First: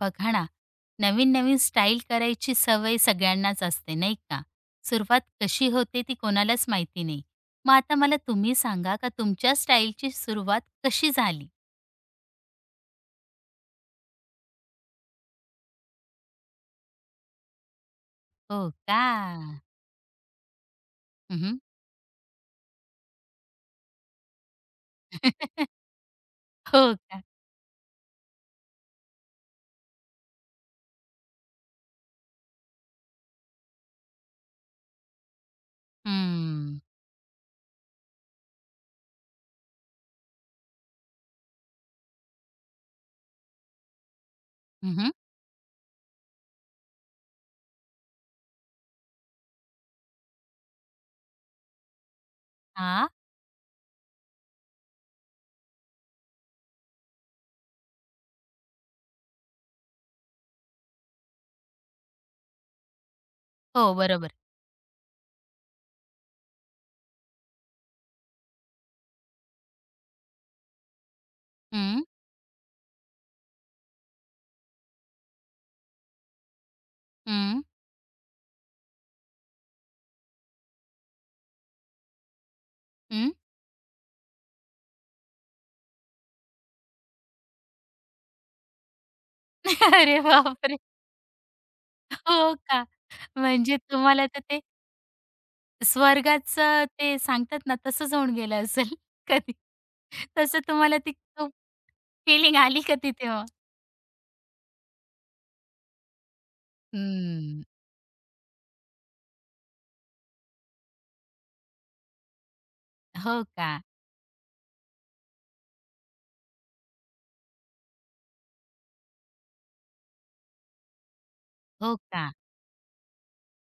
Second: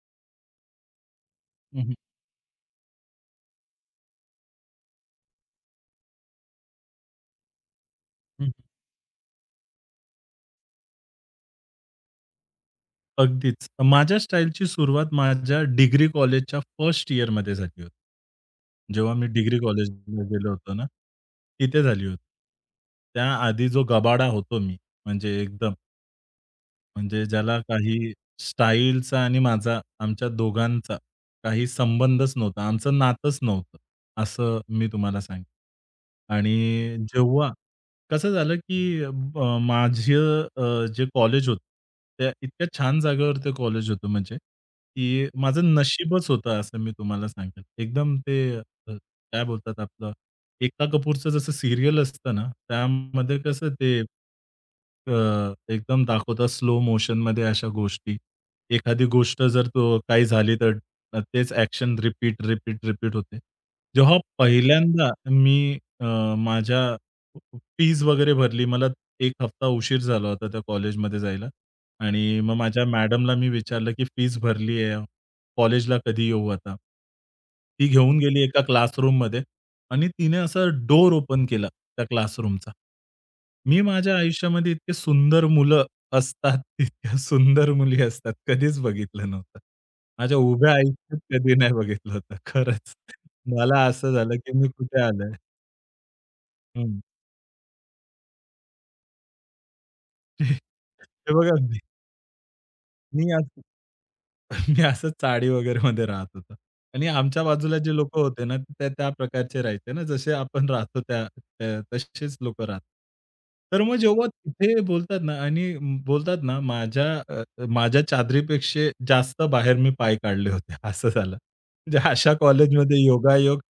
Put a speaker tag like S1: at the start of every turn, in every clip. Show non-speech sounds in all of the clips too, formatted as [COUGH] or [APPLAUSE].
S1: बघा ना, नवीन-नवीन
S2: हं, हं.
S1: स्टाईल करायची सवय सगळ्यांनाच असते, नाही का? सुरुवात कशी होते ती कोणालाच माहिती नाही. मग आता मला
S2: हं.
S1: तुम्ही सांगा का तुमच्या स्टाईलची सुरुवात कशी झाली?
S2: अगदीच. माझ्या स्टाईलची सुरुवात माझ्या डिग्री कॉलेजच्या फर्स्ट इयरमध्ये झाली होती.
S1: हो का?
S2: जेव्हा मी डिग्री कॉलेजला गेलो होतो ना,
S1: हं,
S2: तिथे झाली होती. त्याआधी जो गबाडा होतो मी, म्हणजे एकदम
S1: [LAUGHS] हो का?
S2: म्हणजे ज्याला काही स्टाईलचा आणि माझा आमच्या दोघांचा काही संबंधच नव्हता. आमचं नातंच नव्हतं, असं मी तुम्हाला सांगेन.
S1: हं.
S2: आणि जेव्हा कसं झालं, की माझं जे कॉलेज होतं, त्या इतक्या छान जागेवर ते कॉलेज होतं म्हणजे,
S1: हं, हं.
S2: की माझं नशीबच होतं असं मी तुम्हाला सांगेन. एकदम ते काय बोलतात आपलं एक्का कपूरचं जसं सीरियल असतं ना, त्यामध्ये कसं ते अ, एकदम दाखवतात स्लो मोशनमध्ये अशा गोष्टी. एखादी गोष्ट जर तो काही झाली तर तेच ॲक्शन रिपीट, रिपीट, रिपीट होते.
S1: हो,
S2: जेव्हा
S1: बरोबर.
S2: पहिल्यांदा मी अ, माझ्या फीज वगैरे भरली. मला एक हफ्ता उशीर झाला होता त्या कॉलेजमध्ये जायला
S1: हं,
S2: आणि मग माझ्या मॅडमला मी विचारलं, की "फीज भरली आहे, कॉलेजला कधी येऊ आता?"
S1: हं,
S2: ती घेऊन गेली एका क्लासरूममध्ये आणि तिने असा डोर ओपन केला त्या क्लासरूमचा.
S1: हं.
S2: मी माझ्या आयुष्यामध्ये इतके सुंदर मुलं असतात, इतक्या सुंदर मुली असतात, कधीच बघितलं नव्हतं.
S1: [LAUGHS] अरे
S2: माझ्या उभ्या
S1: बापरे!
S2: आयुष्यात कधी नाही बघितलं होतं.
S1: हो का?
S2: खरंच.
S1: म्हणजे
S2: मला असं
S1: तुम्हाला
S2: झालं
S1: तर
S2: की
S1: ते
S2: मी कुठे आलोय?
S1: स्वर्गाचं
S2: हं.
S1: ते सांगतात ना, तसंच होऊन गेलं असेल [LAUGHS] कधी. तसं तुम्हाला
S2: [LAUGHS]
S1: ती
S2: हे बघा,
S1: फीलिंग आली का तिथे
S2: मी आज
S1: मग?
S2: [LAUGHS] मी असंच चाळी वगैरेमध्ये राहत होतो. आणि आमच्या
S1: हं.
S2: बाजूला जे लोकं होते ना, ते त्या प्रकारचे राहायचे ना, जसे आपण राहतो त्या त्या तसेच लोकं राहतात.
S1: हो का,
S2: तर मग जेव्हा तिथे बोलतात ना आणि बोलतात ना, माझ्या चादरीपेक्षा जास्त बाहेर मी पाय काढले होते, [LAUGHS] असं झालं.
S1: हो
S2: म्हणजे
S1: का.
S2: अशा कॉलेजमध्ये योगायोग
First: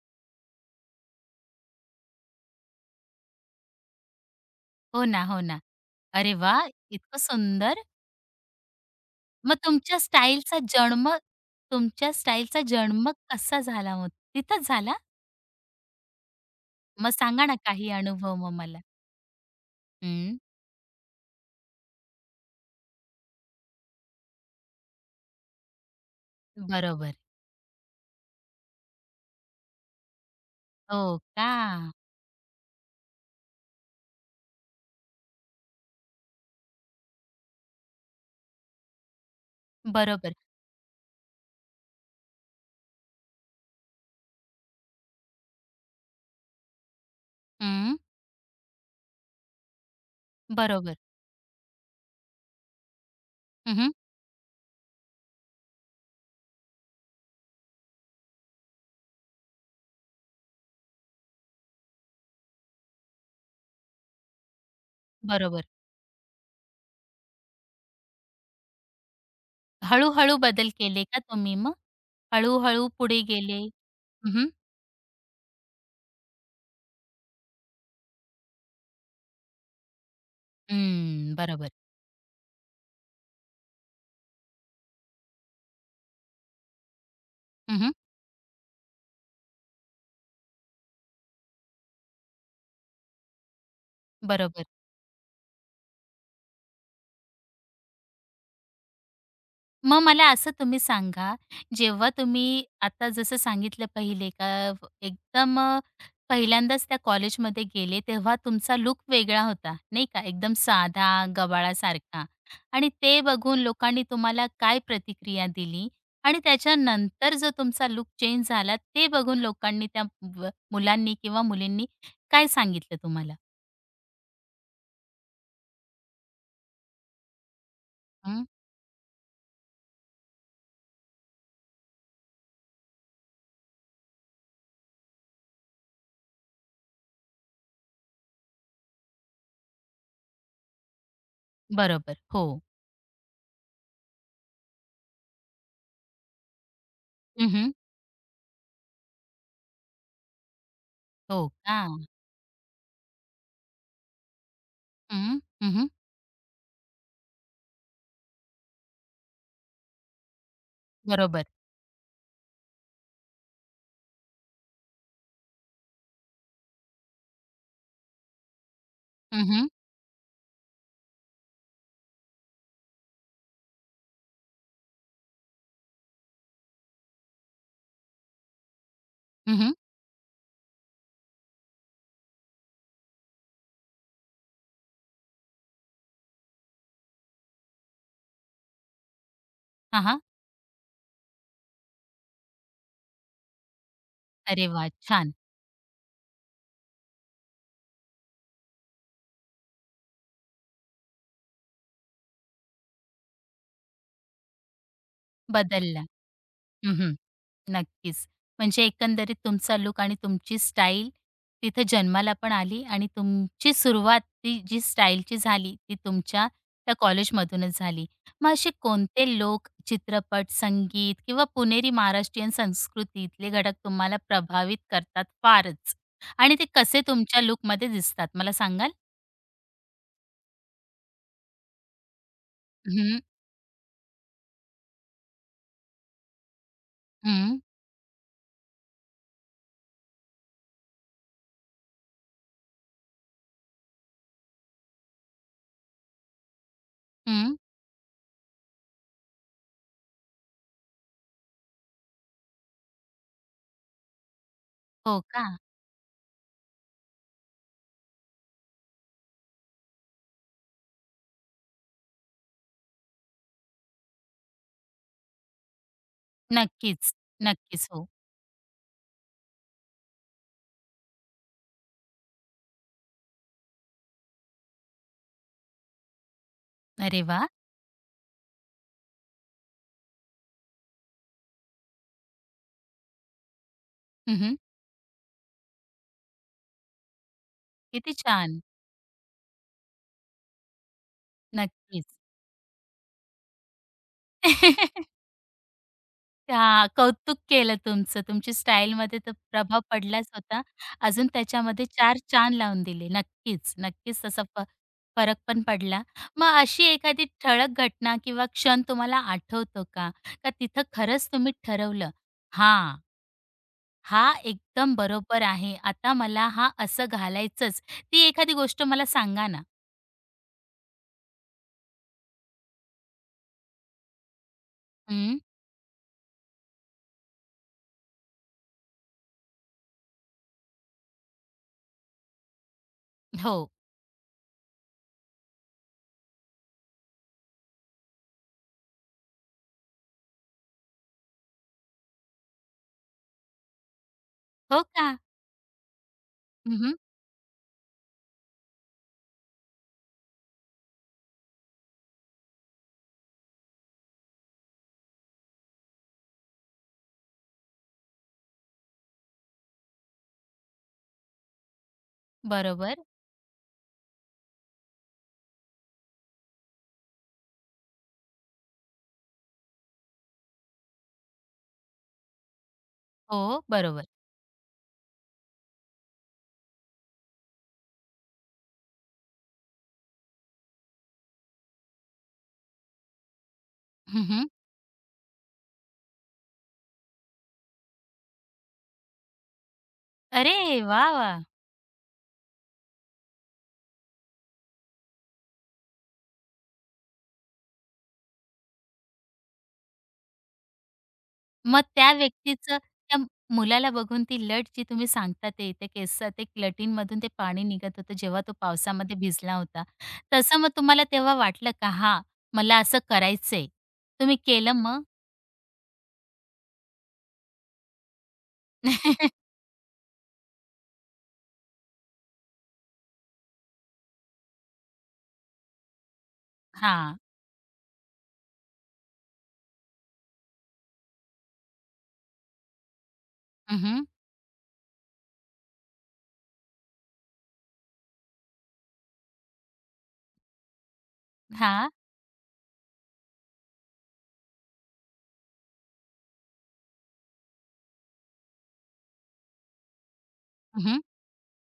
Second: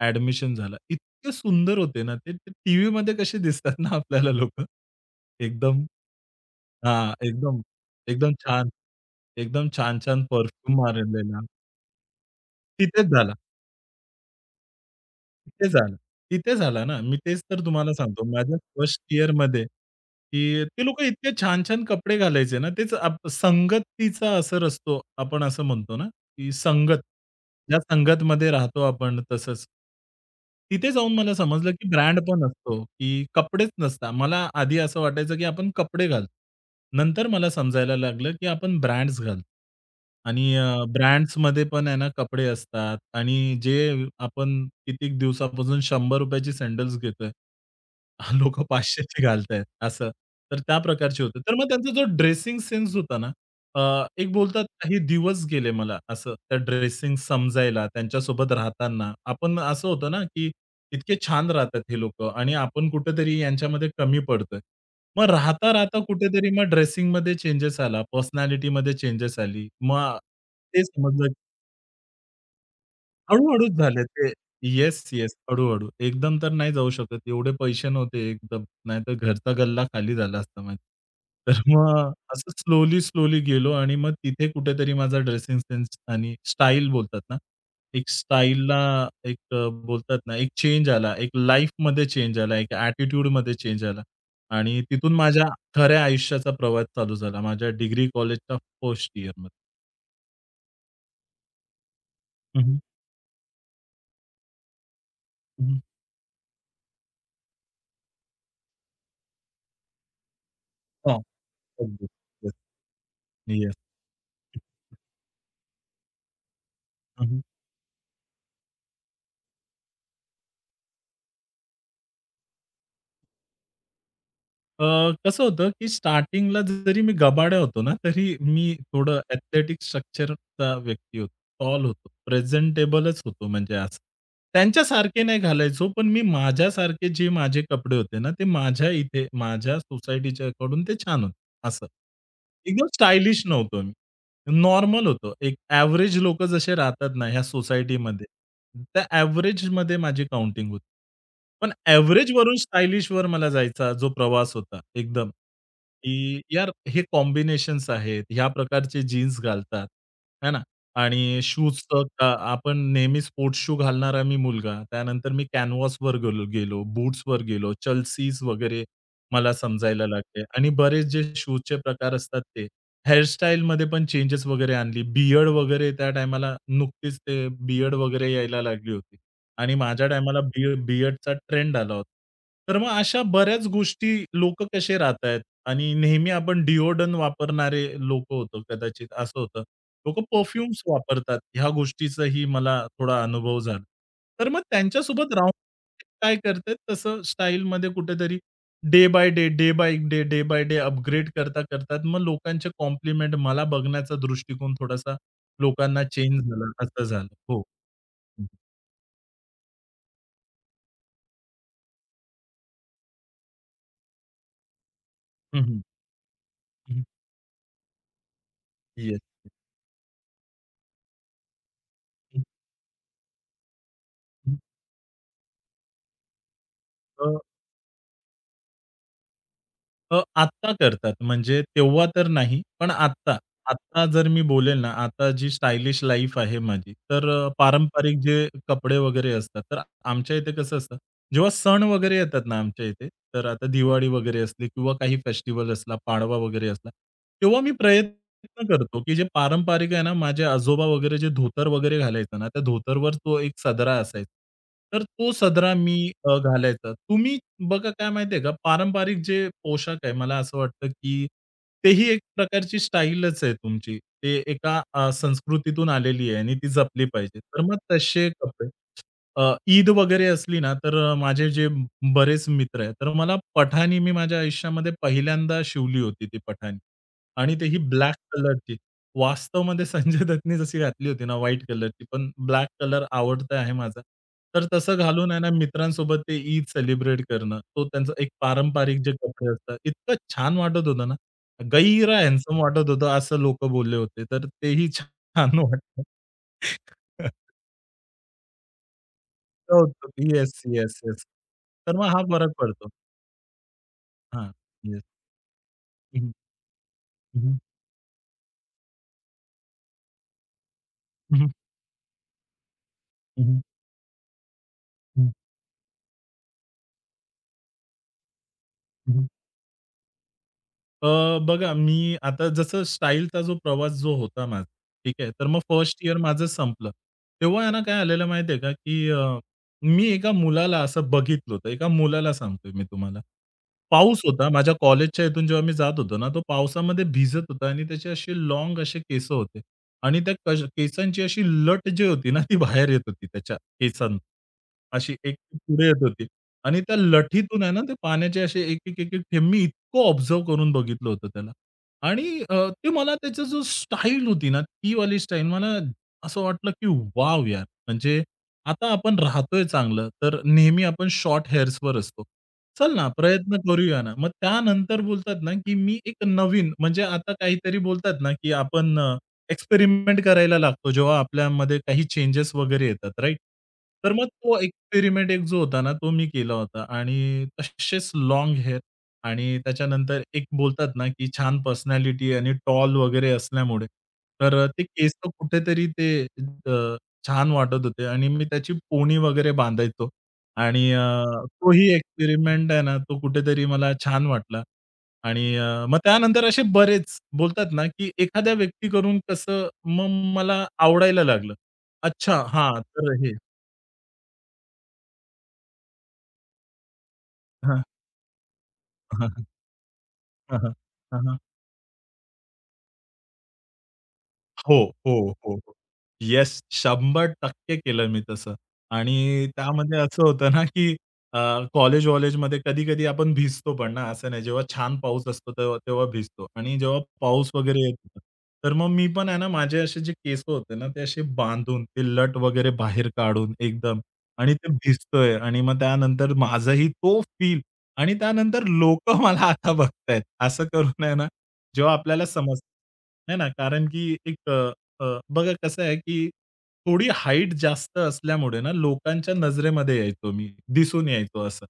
S2: ॲडमिशन झालं. इतके सुंदर होते ना ते, ते टीव्हीमध्ये कसे दिसतात ना आपल्याला लोकं,
S1: हो ना, हो ना.
S2: एकदम
S1: अरे वा,
S2: हां,
S1: इतकं
S2: एकदम,
S1: सुंदर.
S2: एकदम छान.
S1: मग
S2: एकदम
S1: तुमच्या
S2: छान-छान
S1: स्टाईलचा
S2: परफ्यूम
S1: जन्म
S2: मारलेला.
S1: तुमच्या स्टाईलचा
S2: तिथेच
S1: जन्म
S2: झाला,
S1: कसा झाला मग? तिथंच झाला?
S2: तिथे झाला. तिथे झाला ना.
S1: मग
S2: मी तेच
S1: सांगा ना
S2: तर
S1: काही
S2: तुम्हाला सांगतो.
S1: अनुभव मग
S2: माझ्या
S1: मला?
S2: फर्स्ट इयरमध्ये
S1: हं.
S2: की ते लोकं इतके छान-छान कपडे घालायचे ना, तेच आप संगतीचा असर असतो, आपण असं म्हणतो ना. ती संगत.
S1: बरोबर.
S2: ज्या संगतमध्ये राहतो आपण तसंच. तिथे
S1: हो
S2: जाऊन मला
S1: का?
S2: समजलं, की ब्रँड पण असतो, की कपडेच नसतात. मला आधी असं वाटायचं, की आपण कपडे घालतो. नंतर मला समजायला लागलं, की आपण ब्रँड्स घालतो.
S1: बरोबर.
S2: आणि ब्रँड्समध्ये पण आहे ना कपडे असतात आणि जे आपण कितीक दिवसापासून ₹100 ची सॅडल्स घेतोय.
S1: हं.
S2: लोकं 500 घालतायत असं. तर त्या
S1: बरोबर.
S2: प्रकारचे होते. तर मग त्यांचा जो ड्रेसिंग सेन्स होता ना
S1: हं,
S2: एक बोलतात काही दिवस गेले मला असं त्या ड्रेसिंग समजायला, त्यांच्यासोबत राहताना. आपण असं होतं ना, की इतके छान राहतात हे लोकं आणि आपण कुठेतरी यांच्यामध्ये कमी पडतोय. मग
S1: बरोबर.
S2: राहता-राहता कुठेतरी मग ड्रेसिंगमध्ये चेंजेस आला, पर्सनॅलिटीमध्ये चेंजेस आली. मग
S1: हळू-हळू बदल
S2: ते
S1: केले का
S2: समजलं
S1: तुम्ही मग? हळू-हळू पुढे गेले.
S2: हळू-हळूच झाले ते.
S1: हं, हं.
S2: Yes, yes. हळू-हळू. एकदम तर नाही जाऊ शकत. एवढे पैसे नव्हते एकदम. नाही तर घरचा गल्ला खाली झाला असता माझा. तर
S1: बरोबर.
S2: मग असं स्लोली, स्लोली गेलो आणि मग तिथे कुठेतरी माझा ड्रेसिंग सेन्स आणि स्टाईल बोलतात ना,
S1: हं,
S2: एक स्टाईलला बोलतात ना, एक चेंज आला. एक लाईफमध्ये चेंज आला. एक ॲटिट्यूडमध्ये चेंज आला.
S1: बरोबर.
S2: आणि तिथून माझ्या खऱ्या आयुष्याचा प्रवास चालू झाला. माझ्या डिग्री कॉलेजच्या फर्स्ट इयरमध्ये.
S1: मग मला असं तुम्ही सांगा, जेव्हा
S2: हं,
S1: तुम्ही
S2: हं.
S1: आता जसं सांगितलं पहिले का व- एकदम
S2: हं, हं.
S1: पहिल्यांदाच त्या कॉलेजमध्ये गेले, तेव्हा तुमचा लुक वेगळा होता, नाही का? एकदम साधा,
S2: अगदी.
S1: गबाळासारखा
S2: येस.
S1: आणि ते बघून
S2: येस.
S1: लोकांनी तुम्हाला काय प्रतिक्रिया दिली? आणि
S2: हं,
S1: त्याच्यानंतर
S2: हं.
S1: जो तुमचा लूक चेंज झाला, ते बघून लोकांनी त्या व मुलांनी किंवा मुलींनी काय सांगितलं तुम्हाला?
S2: अ, कसं होतं, की स्टार्टिंगला जरी मी गबाड्या होतो ना, तरी
S1: हं,
S2: मी थोडं एथलेटिक स्ट्रक्चरचा व्यक्ती होतो. टॉल होतो. प्रेझेंटेबलच होतो म्हणजे असं. त्यांच्यासारखे नाही घालायचो, पण मी माझ्यासारखे जे माझे कपडे होते ना, ते माझ्या इथे, माझ्या सोसायटीच्याकडून ते छान होते. असं.
S1: बरोबर. हो.
S2: एकदम स्टायलिश नव्हतो मी. नॉर्मल होतो. एक एव्हरेज लोकं जसे राहतात ना ह्या
S1: हं,
S2: सोसायटीमध्ये, त्या एव्हरेजमध्ये माझी काउंटिंग होती.
S1: हो
S2: पण
S1: का?
S2: एव्हरेजवरून वर मला जायचा जो प्रवास होता एकदम,
S1: हं, हं,
S2: की यार हे कॉम्बिनेशन्स आहेत, ह्या प्रकारचे जीन्स घालतात, है ना? आणि
S1: बरोबर.
S2: शूजचं आपण नेहमी स्पोर्ट्स शू घालणारा मी मुलगा. त्यानंतर मी कॅनव्हासवर गेलो गेलो, बूट्सवर गेलो, Chelsea's वगैरे
S1: हं,
S2: मला
S1: हं.
S2: समजायला लागले आणि बरेच जे शूजचे प्रकार असतात ते. हेअरस्टाईलमध्ये पण चेंजेस वगैरे आणली. बियर्ड वगैरे त्या टायमाला नुकतीच ते बियर्ड वगैरे यायला लागली होती आणि माझ्या टायमाला बियर्डचा ट्रेंड आला होता. तर मग अशा बऱ्याच गोष्टी लोकं कसे राहतायत आणि नेहमी आपण डिओडोरंट वापरणारे लोकं होतो कदाचित असं होतं.
S1: हां,
S2: लोकं
S1: हां.
S2: परफ्यूम्स वापरतात. ह्या गोष्टीचाही मला थोडा अनुभव झाला. तर मग
S1: अरे वा,
S2: त्यांच्यासोबत
S1: छान.
S2: राहून काय करतायत तसं स्टाईलमध्ये कुठेतरी day by day, day by day, day by day upgrade करता, करतात मग लोकांचे कॉम्प्लिमेंट मला बघण्याचा दृष्टिकोन थोडासा
S1: बदलला.
S2: लोकांना चेंज झाला,
S1: हं,
S2: असं
S1: हं.
S2: झालं. हो.
S1: नक्कीच. म्हणजे एकंदरीत तुमचा लूक आणि तुमची स्टाईल तिथे जन्माला पण आली आणि तुमची सुरुवात ती जी स्टाईलची
S2: हं,
S1: झाली
S2: हं.
S1: ती तुमच्या त्या
S2: हं.
S1: कॉलेजमधूनच झाली. मग असे
S2: येस.
S1: कोणते लोक, चित्रपट, संगीत किंवा पुणेरी
S2: हं,
S1: महाराष्ट्रीयन संस्कृतीतले घटक तुम्हाला
S2: हं.
S1: प्रभावित करतात फारच आणि ते कसे
S2: अ,
S1: तुमच्या लूकमध्ये दिसतात मला सांगाल?
S2: अ, आत्ता करतात म्हणजे तेव्हा तर नाही, पण
S1: हं,
S2: आत्ता. आत्ता जर मी बोलेल ना, आता जी स्टायलिश लाईफ आहे माझी, तर
S1: हं,
S2: पारंपरिक जे कपडे वगैरे असतात, तर आमच्या इथे कसं असतं जेव्हा सण वगैरे येतात ना आमच्या इथे, तर आता दिवाळी वगैरे असली किंवा काही फेस्टिव्हल असला, पाडवा वगैरे असला,
S1: हं.
S2: तेव्हा मी प्रयत्न करतो, की जे पारंपरिक आहे ना, माझे आजोबा वगैरे जे धोतर वगैरे घालायचा ना, त्या धोतरवर तो एक सदरा असायचा. तर
S1: हो
S2: तो
S1: का?
S2: सदरा मी घालायचा. तुम्ही बघा काय माहिती का, पारंपरिक जे पोशाख आहे, मला असं वाटतं, की तेही एक प्रकारची स्टाईलच आहे तुमची. ते एका संस्कृतीतून आलेली आहे आणि ती जपली
S1: नक्कीच,
S2: पाहिजे. तर मग
S1: नक्कीच. हो.
S2: तसे कपडे ईद वगैरे असली ना, तर माझे जे बरेच मित्र आहेत, तर मला पठाणी मी माझ्या आयुष्यामध्ये पहिल्यांदा शिवली होती ती पठाणी.
S1: अरे वाह!
S2: आणि ते ही ब्लॅक कलरची. वास्तवमध्ये संजय दत्तनी जशी घातली होती ना व्हाईट कलरची, पण ब्लॅक कलर आवडता आहे माझा.
S1: हं,
S2: तर तसं घालून आहे ना मित्रांसोबत ते ईद सेलिब्रेट करणं, तो त्यांचा
S1: किती
S2: एक
S1: छान.
S2: पारंपरिक जे कपडे असतात, इतकं छान वाटत होतं ना.
S1: नक्कीच.
S2: गैर हँडसम वाटत होतं असं लोकं बोलले होते, तर तेही
S1: [LAUGHS]
S2: छान वाटलं.
S1: त्या कौतुक केलं तुमचं. तुमची स्टाईलमध्ये तर प्रभाव
S2: होतो.
S1: पडलाच
S2: येस,
S1: होता.
S2: Yes, yes.
S1: अजून त्याच्यामध्ये
S2: तर मग
S1: चार
S2: हा फरक
S1: चान लावून
S2: पडतो.
S1: दिले. नक्कीच, नक्कीच तसा
S2: हां.
S1: फ
S2: येस.
S1: फरक पण पडला.
S2: हं,
S1: मग अशी एखादी
S2: हं,
S1: ठळक घटना किंवा क्षण तुम्हाला आठवतो का? का तिथं खरंच
S2: हं, हं,
S1: तुम्ही ठरवलं, "हां,
S2: हं,
S1: हा एकदम
S2: हं,
S1: बरोबर आहे. आता मला हा असं घालायचंच." ती एखादी गोष्ट मला
S2: हं.
S1: सांगा ना?
S2: अ, बघा मी आता जसं स्टाईलचा जो प्रवास जो होता माझा, ठीक आहे.
S1: हं.
S2: तर मग फर्स्ट इयर माझं संपलं. तेव्हा आहे ना काय आलेलं माहिती का, की मी एका मुलाला असं बघितलं होतं. एका मुलाला सांगतोय मी तुम्हाला.
S1: हो.
S2: पाऊस होता. माझ्या कॉलेजच्या इथून जेव्हा मी जात होतो ना, तो पावसामध्ये भिजत होता आणि त्याचे असे लाँग असे केस होते आणि त्या केसांची अशी लट जी होती ना, ती बाहेर येत होती त्याच्या केसां
S1: हो
S2: अशी
S1: का?
S2: एक पुढे येत होती आणि
S1: हं,
S2: त्या लठीतून आहे ना, ते पाण्याचे असे एक, एक, एक, एक थेंब मी इतकं ऑब्झर्व्ह करून बघितलं होतं त्याला आणि ते मला त्याचा जो स्टाईल होती ना, ती वाली स्टाईल मला असं वाटलं, की वाव यार!" म्हणजे आता आपण राहतोय चांगलं, तर नेहमी आपण शॉर्ट हेअर्सवर असतो. चल
S1: बरोबर.
S2: ना, प्रयत्न करूया ना. मग त्यानंतर बोलतात ना, की मी एक नवीन म्हणजे आता काहीतरी बोलतात ना, की आपण एक्सपेरिमेंट करायला लागतो, जेव्हा आपल्यामध्ये काही चेंजेस वगैरे येतात, राइट?
S1: हो, बरोबर.
S2: तर मग तो एक्सपेरिमेंट एक जो होता ना, तो मी केला होता आणि तसेच लाँग हेअर आणि त्याच्यानंतर एक बोलतात ना, की छान पर्सनॅलिटी आणि टॉल वगैरे असल्यामुळे,
S1: हं, हं.
S2: तर ते केस कुठेतरी ते अ, छान वाटत होते आणि मी त्याची पोणी वगैरे बांधायचो
S1: अरे
S2: आणि
S1: वाह, वाह!
S2: तोही एक्सपेरिमेंट आहे ना, तो कुठेतरी मला छान वाटला आणि मग त्यानंतर असे बरेच बोलतात ना, की एखाद्या व्यक्तीकडून कसं मग मला आवडायला लागलं.
S1: मग त्या
S2: अच्छा,
S1: व्यक्तीचं
S2: हां, तर
S1: त्या
S2: हे
S1: मुलाला बघून ती लट जी तुम्ही सांगता ते त्या केसचं ते लटींमधून ते पाणी निघत होतं जेव्हा तो पावसामध्ये
S2: हां.
S1: भिजला होता.
S2: हां,
S1: तसं मग
S2: हां.
S1: तुम्हाला
S2: हां,
S1: तेव्हा
S2: हां.
S1: वाटलं का हां, मला असं करायचंय. तुम्ही केलं
S2: हो,
S1: मग?
S2: हो, हो, हो. येस, 100% केलं मी तसं आणि
S1: [LAUGHS]
S2: त्यामध्ये असं होतं ना, की अ, कॉलेज-वॉलेजमध्ये कधी-कधी आपण भिजतो पण ना, असं नाही. जेव्हा छान पाऊस असतो तेव्हा तेव्हा भिजतो आणि जेव्हा
S1: हां.
S2: पाऊस वगैरे येत होता, तर मग मी पण आहे ना, माझे असे जे केस होते ना, ते असे बांधून, ते लट वगैरे बाहेर काढून
S1: हं,
S2: एकदम
S1: हं.
S2: आणि ते भिजतोय आणि मग त्यानंतर माझाही तो फील आणि त्यानंतर लोकं [LAUGHS] मला आता बघतायत. असं करून आहे ना
S1: हां.
S2: जेव्हा आपल्याला समजतं, है ना? कारण की बघा कसं आहे, की थोडी हाईट जास्त असल्यामुळे ना, लोकांच्या नजरेमध्ये यायचो मी,
S1: हं, हं.
S2: दिसून यायचो असं.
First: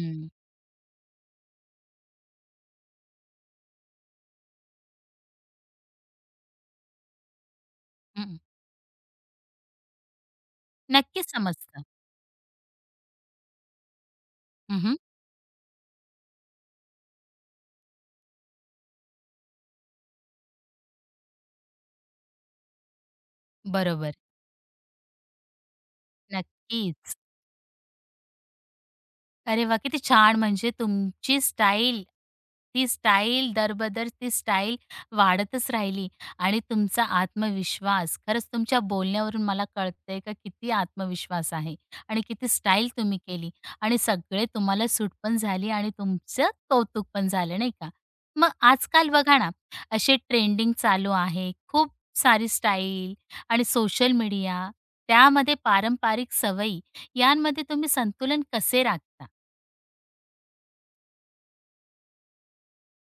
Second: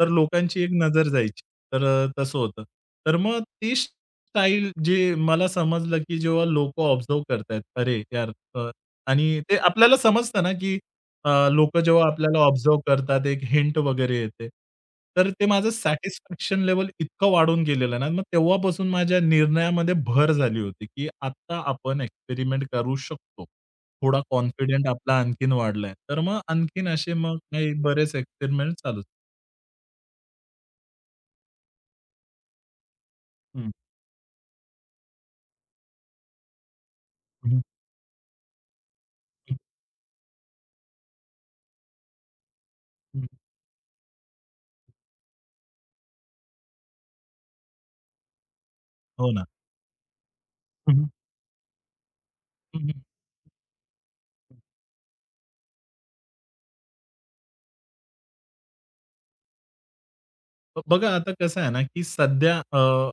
S2: तर लोकांची एक नजर जायची. तर तसं होतं. तर मग ती स्टाईल जे मला समजलं, की जेव्हा लोकं ऑब्झर्व्ह करतायत, "अरे यार!" आणि ते आपल्याला समजतं ना, की
S1: नक्कीच
S2: लोकं
S1: समजतं.
S2: जेव्हा आपल्याला ऑब्झर्व्ह करतात, एक हिंट वगैरे येते.
S1: हं,
S2: तर ते माझं सॅटिस्फॅक्शन लेव्हल इतकं वाढून गेलेलं ना, मग तेव्हापासून माझ्या निर्णयामध्ये भर झाली होती, की आता आपण एक्सपेरिमेंट करू शकतो.
S1: बरोबर.
S2: थोडा कॉन्फिडंट आपला आणखीन वाढलाय. तर मग आणखीन असे
S1: नक्कीच.
S2: मग काही बरेच एक्सपेरिमेंट चालूच.
S1: अरे वा किती छान! म्हणजे तुमची स्टाईल, ती स्टाईल
S2: हं.
S1: दरबदर ती स्टाईल वाढतच राहिली आणि तुमचा
S2: हं,
S1: आत्मविश्वास खरंच तुमच्या बोलण्यावरून मला कळतंय का किती आत्मविश्वास आहे आणि किती स्टाईल तुम्ही केली आणि सगळे तुम्हाला सूट पण झाली आणि तुमचं कौतुक पण झालं, नाही का? मग आजकाल
S2: हो
S1: बघा
S2: ना.
S1: ना, असे ट्रेंडिंग
S2: हं,
S1: चालू आहे. खूप सारी स्टाईल आणि सोशल मीडिया, त्यामध्ये पारंपरिक सवयी यांमध्ये तुम्ही संतुलन कसे राखता?
S2: ब बघा आता कसं आहे ना, की सध्या,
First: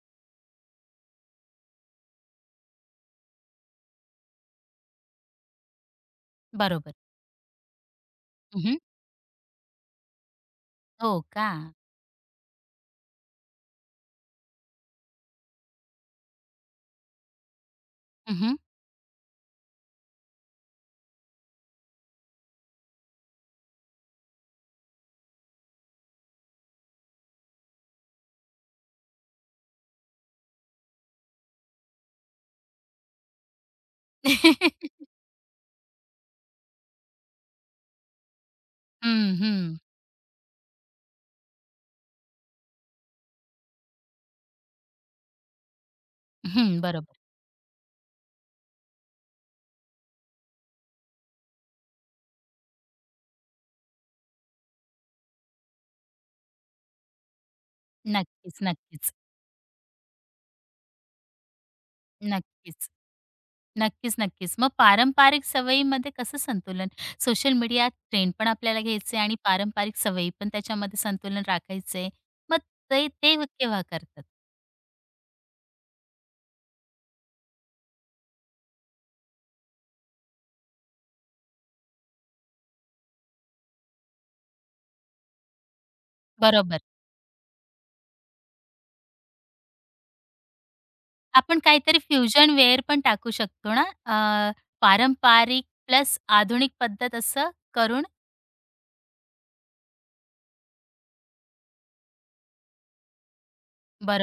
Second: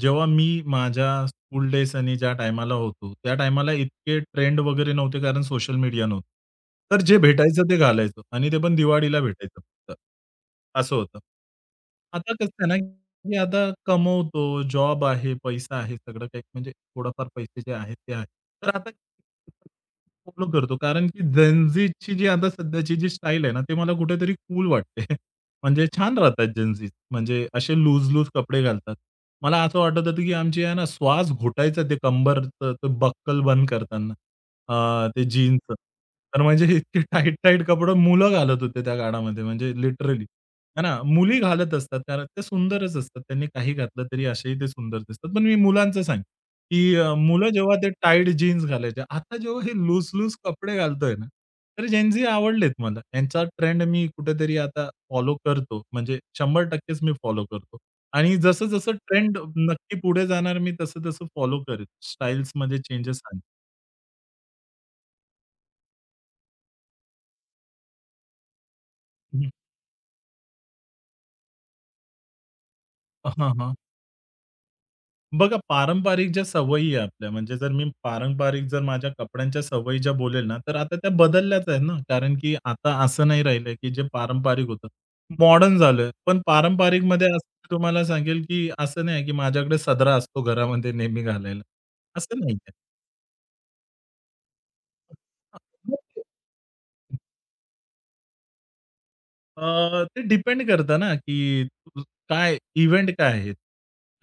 S2: जेव्हा मी माझ्या स्कूल डेज आणि ज्या टायमाला होतो, त्या टायमाला इतके ट्रेंड वगैरे नव्हते कारण सोशल मीडिया नव्हतं.
S1: बरोबर.
S2: तर जे भेटायचं ते घालायचो आणि ते पण
S1: हं,
S2: दिवाळीला भेटायचं फक्त. असं
S1: हो
S2: होतं.
S1: का?
S2: आता कसं आहे ना, की आता कमवतो, जॉब आहे, पैसा आहे, सगळं काही म्हणजे थोडाफार पैसे जे आहेत ते आहे.
S1: हं, हं.
S2: तर आता फॉलो करतो कारण की Gen जी आता सध्याची जी स्टाईल आहे ना, ते मला कुठेतरी कूल वाटते. म्हणजे छान राहतात जेन्झीज. म्हणजे असे लूज-लूज कपडे घालतात. मला असं वाटत होतं, की आमची आहे ना श्वास घोटायचं ते कंबरचं ते बक्कल बंद करताना. ते जीन्सचं. तर म्हणजे इतके टाईट-टाईट कपडे मुलं घालत होते त्या
S1: हं,
S2: काळामध्ये म्हणजे
S1: हं.
S2: लिटरली. आहे ना. मुली घालत असतात कारण ते सुंदरच असतात. त्यांनी काही घातलं तरी असेही ते सुंदर दिसतात. पण मी मुलांचं सांगेन,
S1: हं, [LAUGHS]
S2: की
S1: बरोबर.
S2: मुलं जेव्हा ते टाईट जीन्स घालायचे. आता जेव्हा हे लूज-लूज कपडे घालतोय ना, तर जेन्झी आवडलेत मला. यांचा ट्रेंड मी कुठेतरी आता फॉलो करतो. म्हणजे 100% मी फॉलो करतो. आणि
S1: नक्कीच,
S2: जसं-जसं
S1: नक्कीच.
S2: ट्रेंड नक्की पुढे जाणार मी तसं-तसं फॉलो करेल. स्टाईल्समध्ये
S1: नक्कीच.
S2: चेंजेस आणेल.
S1: नक्कीच, नक्कीच. मग पारंपरिक सवयीमध्ये कसं संतुलन? सोशल मीडिया ट्रेंड पण आपल्याला घ्यायचे आणि पारंपरिक सवयी पण त्याच्यामध्ये संतुलन राखायचंय. मग ते ते
S2: हां, हां.
S1: केव्हा करतात?
S2: बघा पारंपरिक ज्या सवयी आहे आपल्या म्हणजे जर मी पारंपरिक जर माझ्या कपड्यांच्या सवयी ज्या बोलेल ना, तर आता त्या बदलल्याच आहेत ना. कारण की आता असं नाही राहिलंय, की जे पारंपरिक होतं. मॉडर्न झालोय. पण
S1: बरोबर.
S2: पारंपरिकमध्ये असं मी तुम्हाला सांगेल, की असं नाही आहे, की माझ्याकडे सदरा असतो घरामध्ये नेहमी
S1: आपण
S2: घालायला.
S1: काहीतरी
S2: असं
S1: फ्युजन
S2: नाहीये.
S1: वेअर पण टाकू शकतो ना? पारंपरिक प्लस आधुनिक पद्धत असं करून.
S2: ते डिपेंड करतं ना, की काय इव्हेंट काय आहे?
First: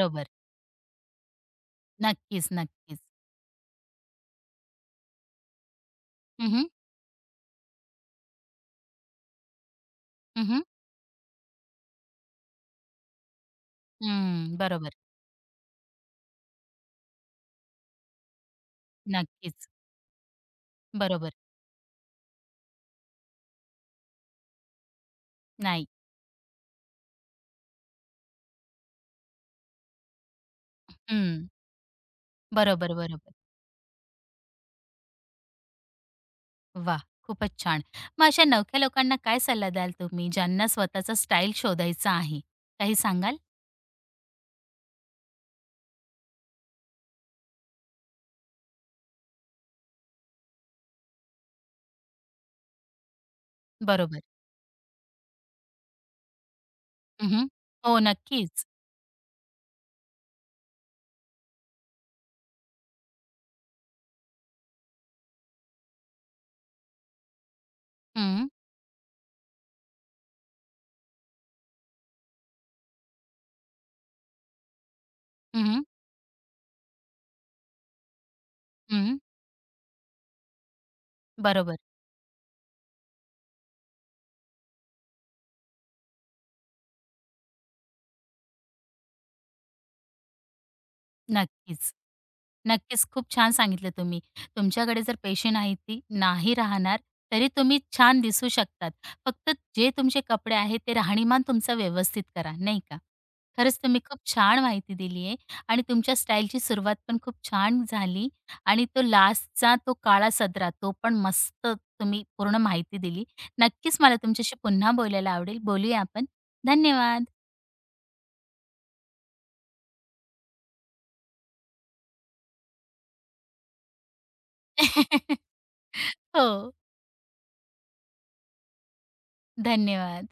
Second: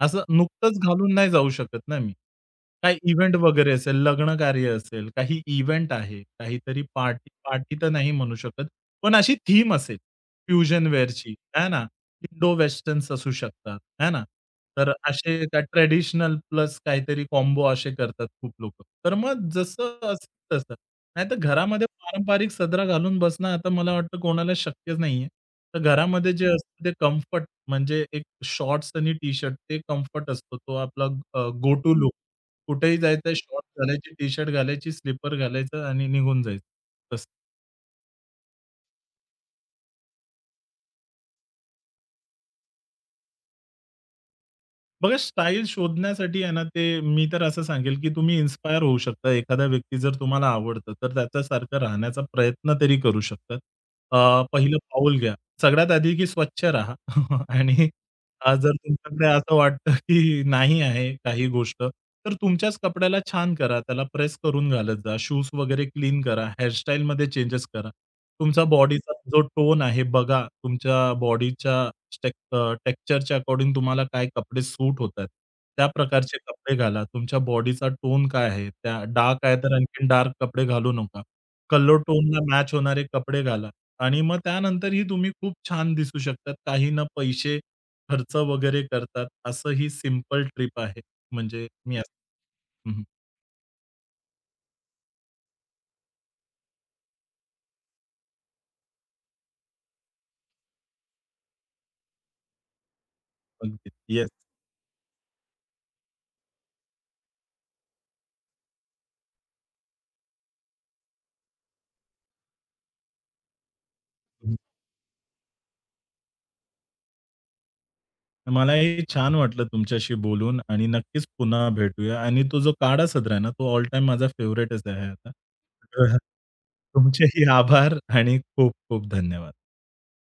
S2: असं नुकतंच घालून नाही जाऊ शकत ना मी.
S1: नक्कीच,
S2: काय
S1: नक्कीच.
S2: इव्हेंट वगैरे असेल, लग्न कार्य असेल, काही इव्हेंट आहे,
S1: हं, हं.
S2: काहीतरी पार्टी, पार्टी तर नाही म्हणू शकत, पण अशी थीम असेल फ्युजन वेअरची, आहे ना? इंडो वेस्टर्न्स असू शकतात, है ना?
S1: हं,
S2: तर
S1: बरोबर.
S2: असे त्या ट्रेडिशनल प्लस काहीतरी कॉम्बो असे करतात खूप लोक तर मग
S1: नक्कीच.
S2: जसं असेल तसं.
S1: बरोबर.
S2: नाहीतर घरामध्ये पारंपरिक सदरा घालून बसणं आता मला वाटतं कोणाला शक्यच नाहीये. तर
S1: नाही.
S2: घरामध्ये जे असतं ते कम्फर्ट म्हणजे एक शॉर्ट्स आणि टी-शर्ट ते कम्फर्ट असतो. तो आपला
S1: हं.
S2: Go to look.
S1: बरोबर,
S2: कुठेही
S1: बरोबर.
S2: जायचं शॉर्ट्स घालायचे, टी-शर्ट घालायची, स्लीपर घालायचं आणि निघून जायचं.
S1: वा,
S2: तसं.
S1: खूपच छान. मग अशा नवख्या लोकांना काय सल्ला द्याल तुम्ही, ज्यांना स्वतःचा स्टाईल शोधायचा आहे? काही सांगाल?
S2: बघा स्टाईल शोधण्यासाठी आहे ना, ते मी तर असं सांगेल, की तुम्ही इन्स्पायर होऊ शकता. एखादा व्यक्ती जर तुम्हाला आवडतं, तर त्याच्यासारखं राहण्याचा प्रयत्न तरी करू शकता.
S1: बरोबर.
S2: पहिलं पाऊल घ्या. सगळ्यात आधी की स्वच्छ राहा
S1: हं,
S2: [LAUGHS]
S1: हं.
S2: आणि
S1: हो, नक्कीच.
S2: जर तुमच्याकडे असं वाटतं, की नाही आहे काही गोष्ट, तर तुमच्याच कपड्याला छान करा. त्याला प्रेस करून घालत जा. शूज वगैरे क्लीन करा. हेअरस्टाईलमध्ये चेंजेस करा.
S1: हं,
S2: तुमचा बॉडीचा जो टोन आहे बघा. तुमच्या बॉडीच्या टेक्स्चरच्या अकॉर्डिंग तुम्हाला काय कपडे सूट होतात.
S1: हं,
S2: त्या प्रकारचे कपडे घाला. तुमच्या बॉडीचा टोन काय आहे? त्या
S1: हं.
S2: डार्क आहे तर आणखीन डार्क कपडे घालू नका.
S1: बरोबर.
S2: कलर टोनला मॅच होणारे कपडे घाला आणि मग त्यानंतरही तुम्ही खूप छान दिसू शकतात. काही ना पैसे खर्च वगैरे करतात. असं ही सिंपल ट्रिप आहे. म्हणजे
S1: नक्कीच.
S2: मी असं हं, हं.
S1: नक्कीच, खूप छान सांगितलं तुम्ही. तुमच्याकडे जर पैसे नाहीत ती नाही राहणार, तरी तुम्ही छान दिसू शकतात. फक्त जे तुमचे कपडे आहेत ते राहणीमान तुमचं व्यवस्थित करा, नाही का? खरंच
S2: अगदी.
S1: तुम्ही खूप
S2: येस.
S1: छान माहिती दिली आहे आणि तुमच्या स्टाईलची सुरुवात पण खूप छान झाली आणि तो लास्टचा तो काळा सदरा, तो पण मस्त तुम्ही पूर्ण माहिती दिली. नक्कीच मला तुमच्याशी पुन्हा बोलायला आवडेल. बोलूया आपण. धन्यवाद.
S2: मलाही छान वाटलं तुमच्याशी बोलून आणि नक्कीच पुन्हा भेटूया आणि तो जो काळा सदरा आहे ना, तो ऑल टाईम माझा फेव्हराइटच आहे आता.
S1: [LAUGHS]
S2: [LAUGHS]
S1: हो,
S2: तुमचेही आभार आणि खूप खूप धन्यवाद.
S1: धन्यवाद.